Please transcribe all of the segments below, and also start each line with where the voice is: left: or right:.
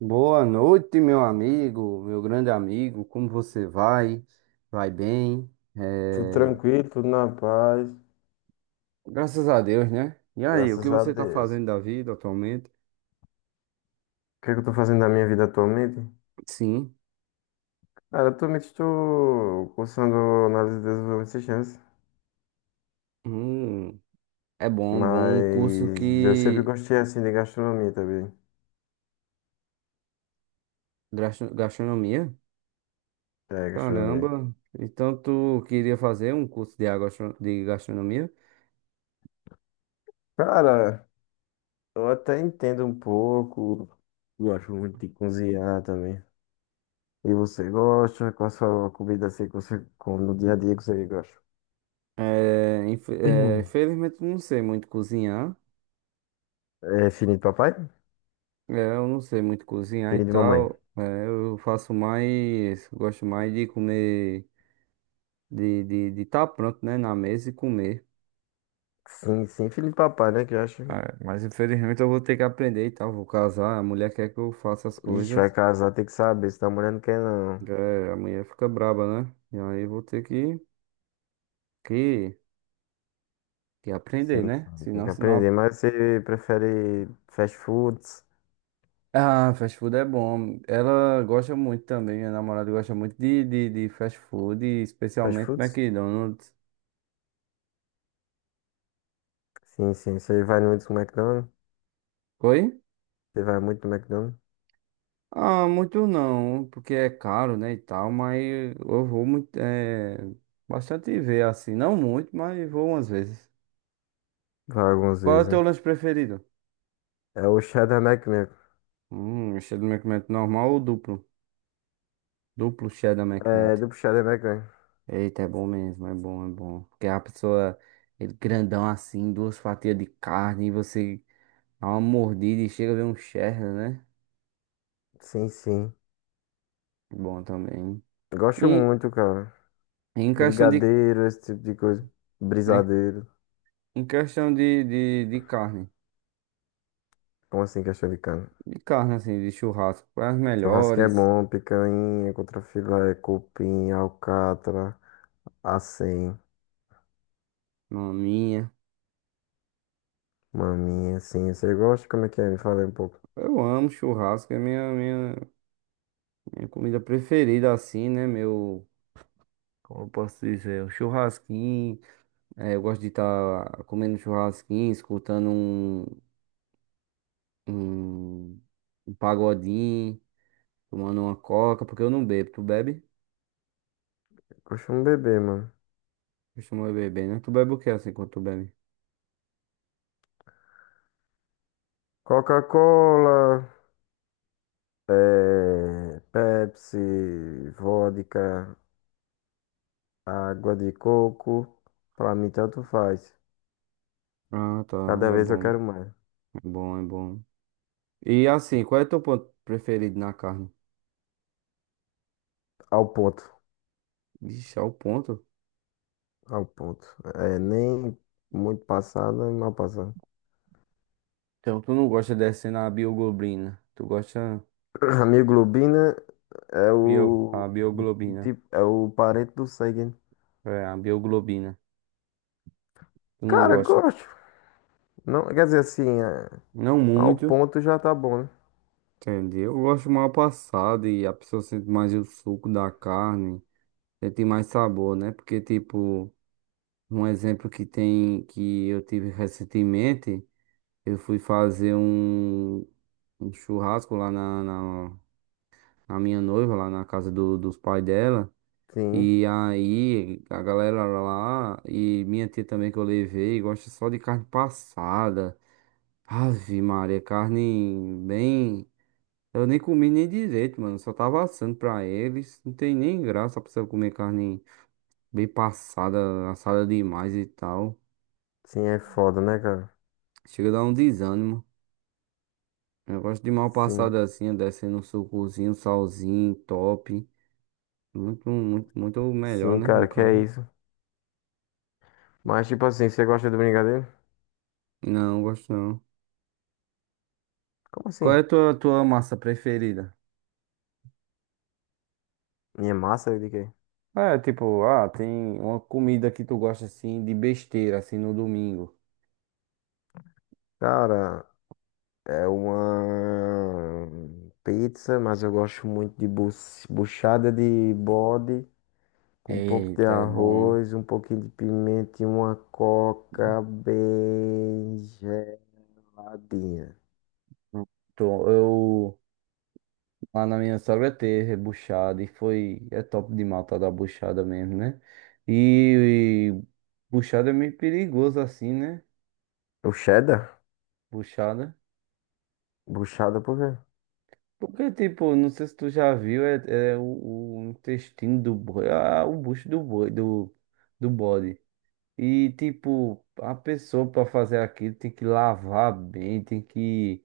right: Boa noite, meu amigo, meu grande amigo. Como você vai? Vai bem? É,
left: Tudo tranquilo, tudo na paz,
right: graças a Deus, né? E aí, o que
left: graças a
right: você tá
left: Deus. O
right: fazendo da vida atualmente?
left: que é que eu tô fazendo da minha vida atualmente?
right: Sim.
left: Cara, atualmente estou cursando análise de desenvolvimento de sistemas,
right: Hum, é bom, bom. Um curso
left: mas eu sempre
right: que.
left: gostei assim de gastronomia também.
right: Gastronomia?
left: É, gastronomia.
right: Caramba. Então, tu queria fazer um curso de de gastronomia?
left: Cara, eu até entendo um pouco, gosto muito de cozinhar também. E você gosta? Qual a sua comida assim que você come no dia a dia que você gosta?
right: É, infelizmente, não sei muito cozinhar.
left: É filhinho de papai?
right: É, eu não sei muito cozinhar e
left: Filhinho de mamãe?
right: tal. É, eu faço mais, gosto mais de comer, de estar pronto, né, na mesa e comer.
left: Sim, sim, filho de papai, né, que eu acho.
right: É, mas infelizmente eu vou ter que aprender e tal. Vou casar, a mulher quer que eu faça as
left: Ixi, vai
right: coisas.
left: casar, tem que saber se tá mulher não quer não.
right: É, a mulher fica braba, né? E aí eu vou ter que que
left: Sim,
right: aprender, né?
left: sim, tem que
right: Senão,
left: aprender.
right: senão.
left: Mas você prefere fast foods?
right: Ah, fast food é bom. Ela gosta muito também, minha namorada gosta muito de fast food,
left: Fast
right: especialmente
left: foods?
right: McDonald's.
left: Sim, sim. Você vai muito no McDonald's?
right: Oi?
left: Você vai muito no McDonald's?
right: Ah, muito não, porque é caro, né, e tal, mas eu vou muito, é, bastante ver, assim, não muito, mas vou umas vezes.
left: Vai algumas
right: Qual é o
left: vezes,
right: teu
left: né?
right: lanche preferido?
left: É o Shadow Mac mesmo.
right: Cheddar McMelt normal ou duplo? Duplo cheddar
left: É,
right: McMelt.
left: do Shadow Mac mesmo.
right: Eita, é bom mesmo, é bom, é bom. Porque a pessoa, ele grandão assim, duas fatias de carne, e você dá uma mordida e chega a ver um cheddar, né?
left: Sim, sim.
right: Bom também.
left: Gosto
right: E
left: muito, cara.
right: em questão de,
left: Brigadeiro, esse tipo de coisa. Brisadeiro.
right: em questão de, de carne.
left: Como assim, questão de cana?
right: De carne, assim, de churrasco. As
left: Churrasquinho é
right: melhores,
left: bom, picanha, contrafilé, cupim, alcatra, assim.
right: na minha.
left: Maminha, assim, você gosta? Como é que é? Me fala aí um pouco.
right: Eu amo churrasco, é minha comida preferida, assim, né? Meu. Como eu posso dizer? O churrasquinho. É, eu gosto de estar comendo churrasquinho, escutando um, um pagodinho, tomando uma coca, porque eu não bebo. Tu bebe?
left: Eu costumo beber, mano.
right: Costuma beber, né? Tu bebe o que assim quando tu bebe?
left: Coca-Cola, Pepsi, vodka, água de coco. Pra mim, tanto faz.
right: Ah, tá.
left: Cada
right: É
left: vez eu
right: bom.
left: quero mais.
right: É bom, é bom. E assim, qual é teu ponto preferido na carne?
left: Ao ponto,
right: Vixe, é o ponto.
left: ao ponto. É nem muito passada, nem mal passada.
right: Então tu não gosta descendo a bioglobina. Tu gosta
left: A mioglobina é
right: bio, a
left: o
right: bioglobina.
left: tipo, é o parente do sangue. Né?
right: É, a bioglobina. Tu não
left: Cara,
right: gosta.
left: gosto. Não, quer dizer assim, é,
right: Não
left: ao
right: muito,
left: ponto já tá bom, né?
right: entendeu? Eu gosto mal passado e a pessoa sente mais o suco da carne, sente mais sabor, né? Porque, tipo, um exemplo que tem, que eu tive recentemente, eu fui fazer um, um churrasco lá na minha noiva, lá na casa dos pais dela.
left: Sim.
right: E aí, a galera lá, e minha tia também que eu levei, gosta só de carne passada. Ave Maria, carne bem. Eu nem comi nem direito, mano. Só tava assando pra eles. Não tem nem graça pra você comer carne bem passada, assada demais e tal.
left: Sim, é foda, né, cara?
right: Chega a dar um desânimo. Eu gosto de mal
left: Sim.
right: passada assim, descendo um sucozinho, um salzinho, top. Muito, muito, muito melhor,
left: Sim,
right: né?
left: cara,
right: No
left: que é
right: caso.
left: isso. Mas, tipo assim, você gosta do brigadeiro?
right: Não, gosto não.
left: Como
right: Qual
left: assim?
right: é a tua, tua massa preferida?
left: Minha massa de quê?
right: É, tipo, ah, tem uma comida que tu gosta assim de besteira, assim no domingo.
left: Cara, é uma pizza, mas eu gosto muito de buchada de bode, com um pouco de
right: Eita, é bom.
left: arroz, um pouquinho de pimenta e uma coca bem geladinha.
right: Então, eu lá na minha sogra teve rebuchada e foi. É top de matar da buchada mesmo, né? E buchada é meio perigoso assim, né?
left: O cheddar?
right: Buchada.
left: Buchada por quê?
right: Porque, tipo, não sei se tu já viu, é, é o intestino do boi, ah, o bucho do boi, do, do bode. E, tipo, a pessoa para fazer aquilo tem que lavar bem, tem que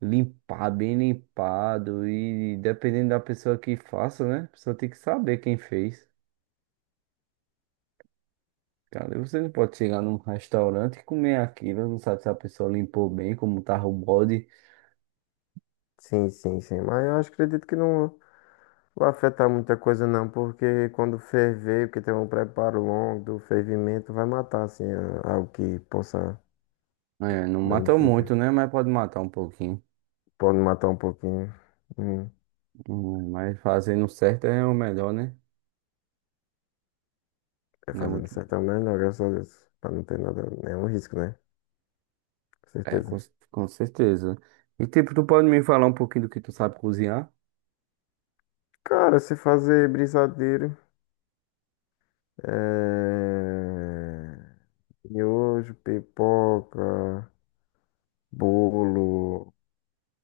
right: limpar bem limpado. E dependendo da pessoa que faça, né? A pessoa tem que saber quem fez. Cara, você não pode chegar num restaurante e comer aquilo, não sabe se a pessoa limpou bem, como tava o bode.
left: Sim, sim, sim. Mas eu acho, acredito que não. Não afeta muita coisa não, porque quando ferver, porque tem um preparo longo do fervimento, vai matar assim algo que possa
right: É, não mata muito,
left: danificar.
right: né? Mas pode matar um pouquinho.
left: Pode matar um pouquinho. Hum.
right: Mas fazendo certo é o melhor, né?
left: É
right: Não é
left: fazendo
right: muito...
left: certo é o melhor, graças a Deus. Pra não ter nada, nenhum risco, né? Com
right: É,
left: certeza.
right: com certeza. E, tipo, tu pode me falar um pouquinho do que tu sabe cozinhar?
left: Cara, se fazer brisadeiro, é... miojo, pipoca, bolo,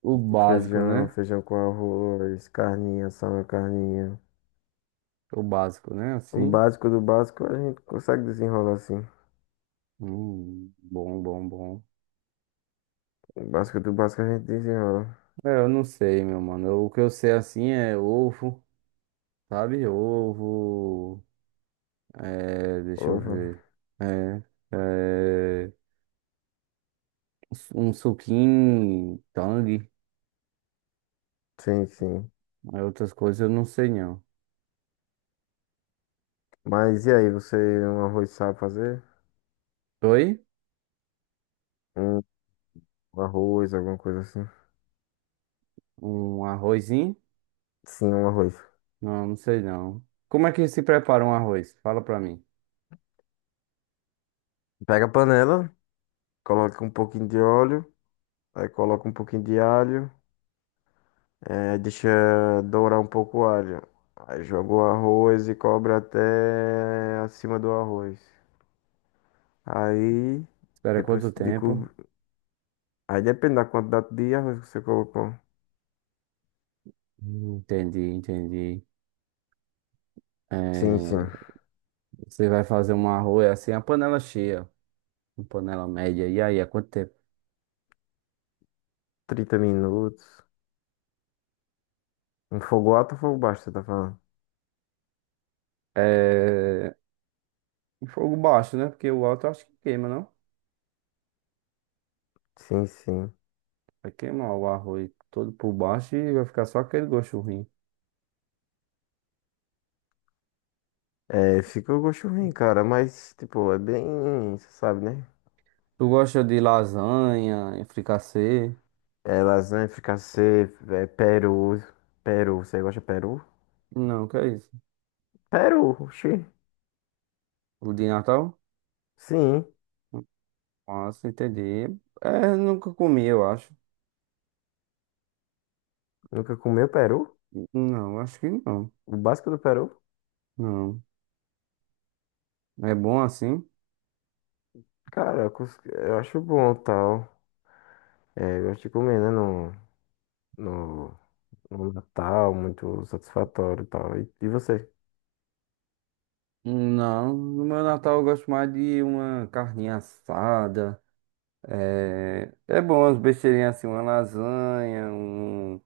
right: O básico,
left: feijão,
right: né?
left: feijão com arroz, carninha, só uma carninha.
right: O básico, né?
left: O
right: Assim.
left: básico do básico a gente consegue desenrolar assim.
right: Bom, bom, bom.
left: O básico do básico a gente desenrola.
right: É, eu não sei, meu mano. O que eu sei assim é ovo, sabe? Ovo. É, deixa eu
left: Ovo.
right: ver. É, é, um suquinho, tangue.
left: Sim, sim.
right: Aí outras coisas eu não sei não.
left: Mas e aí, você um arroz sabe fazer?
right: Oi?
left: Um arroz, alguma coisa assim?
right: Um arrozinho?
left: Sim, um arroz.
right: Não, não sei não. Como é que se prepara um arroz? Fala pra mim.
left: Pega a panela, coloca um pouquinho de óleo, aí coloca um pouquinho de alho, deixa dourar um pouco o alho. Aí joga o arroz e cobre até acima do arroz. Aí,
right: Espera quanto
left: depois de
right: tempo?
left: cobrir. Aí depende da quantidade de arroz que você colocou.
right: Entendi, entendi.
left: Sim,
right: É,
left: sim.
right: você vai fazer um arroz é assim, a panela cheia. Um panela média. E aí, há quanto tempo?
left: 30 minutos. Um fogo alto ou fogo baixo, você tá falando?
right: É... em fogo baixo, né? Porque o alto eu acho que queima, não?
left: Sim, sim.
right: Vai queimar o arroz todo por baixo e vai ficar só aquele gosto ruim.
left: É, fica o gosto ruim, cara, mas, tipo, é bem, você sabe, né?
right: Tu gosta de lasanha, e fricassê?
left: É lasanha, fricassê, é peru. Peru, você gosta de peru?
right: Não, que é isso?
left: Peru, oxi.
right: O de Natal?
left: Sim.
right: Nossa, entendi. É, nunca comi, eu acho.
left: Nunca comeu peru?
right: Não, acho que não.
left: O básico do peru?
right: Não. É bom assim?
left: Cara, eu acho bom, tal. É, eu gosto de comer, né, no, no, no Natal, muito satisfatório, e tal. E você?
right: Não, no meu Natal eu gosto mais de uma carninha assada. É, é bom as besteirinhas assim, uma lasanha, um,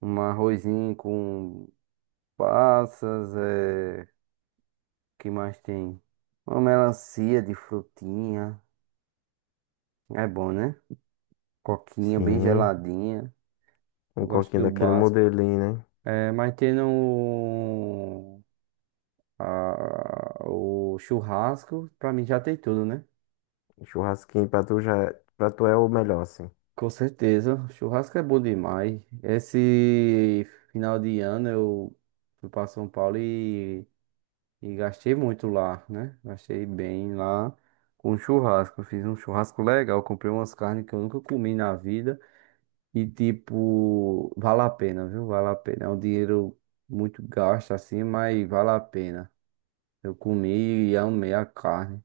right: um arrozinho com passas, é, que mais tem? Uma melancia de frutinha, é bom, né? Coquinha bem
left: Sim,
right: geladinha,
left: um
right: eu gosto
left: coquinho
right: do
left: daquele
right: básico.
left: modelinho, né?
right: É, mas tendo o, o churrasco, pra mim já tem tudo, né?
left: Um churrasquinho pra tu já, pra tu é o melhor, assim.
right: Com certeza, churrasco é bom demais. Esse final de ano eu fui pra São Paulo e gastei muito lá, né? Gastei bem lá com churrasco. Eu Fiz um churrasco legal, comprei umas carnes que eu nunca comi na vida. E, tipo, vale a pena, viu? Vale a pena. É um dinheiro muito gasto assim, mas vale a pena. Eu comi e amei a carne.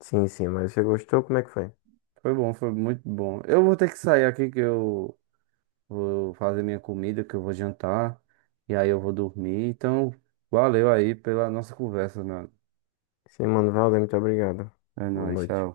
left: Sim, sim, mas você gostou? Como é que foi?
right: Foi bom, foi muito bom. Eu vou ter que sair aqui que eu vou fazer minha comida, que eu vou jantar. E aí eu vou dormir. Então, valeu aí pela nossa conversa, mano.
left: Sim, mano, valeu, muito obrigado.
right: É
left: Boa
right: nóis, tchau.
left: noite.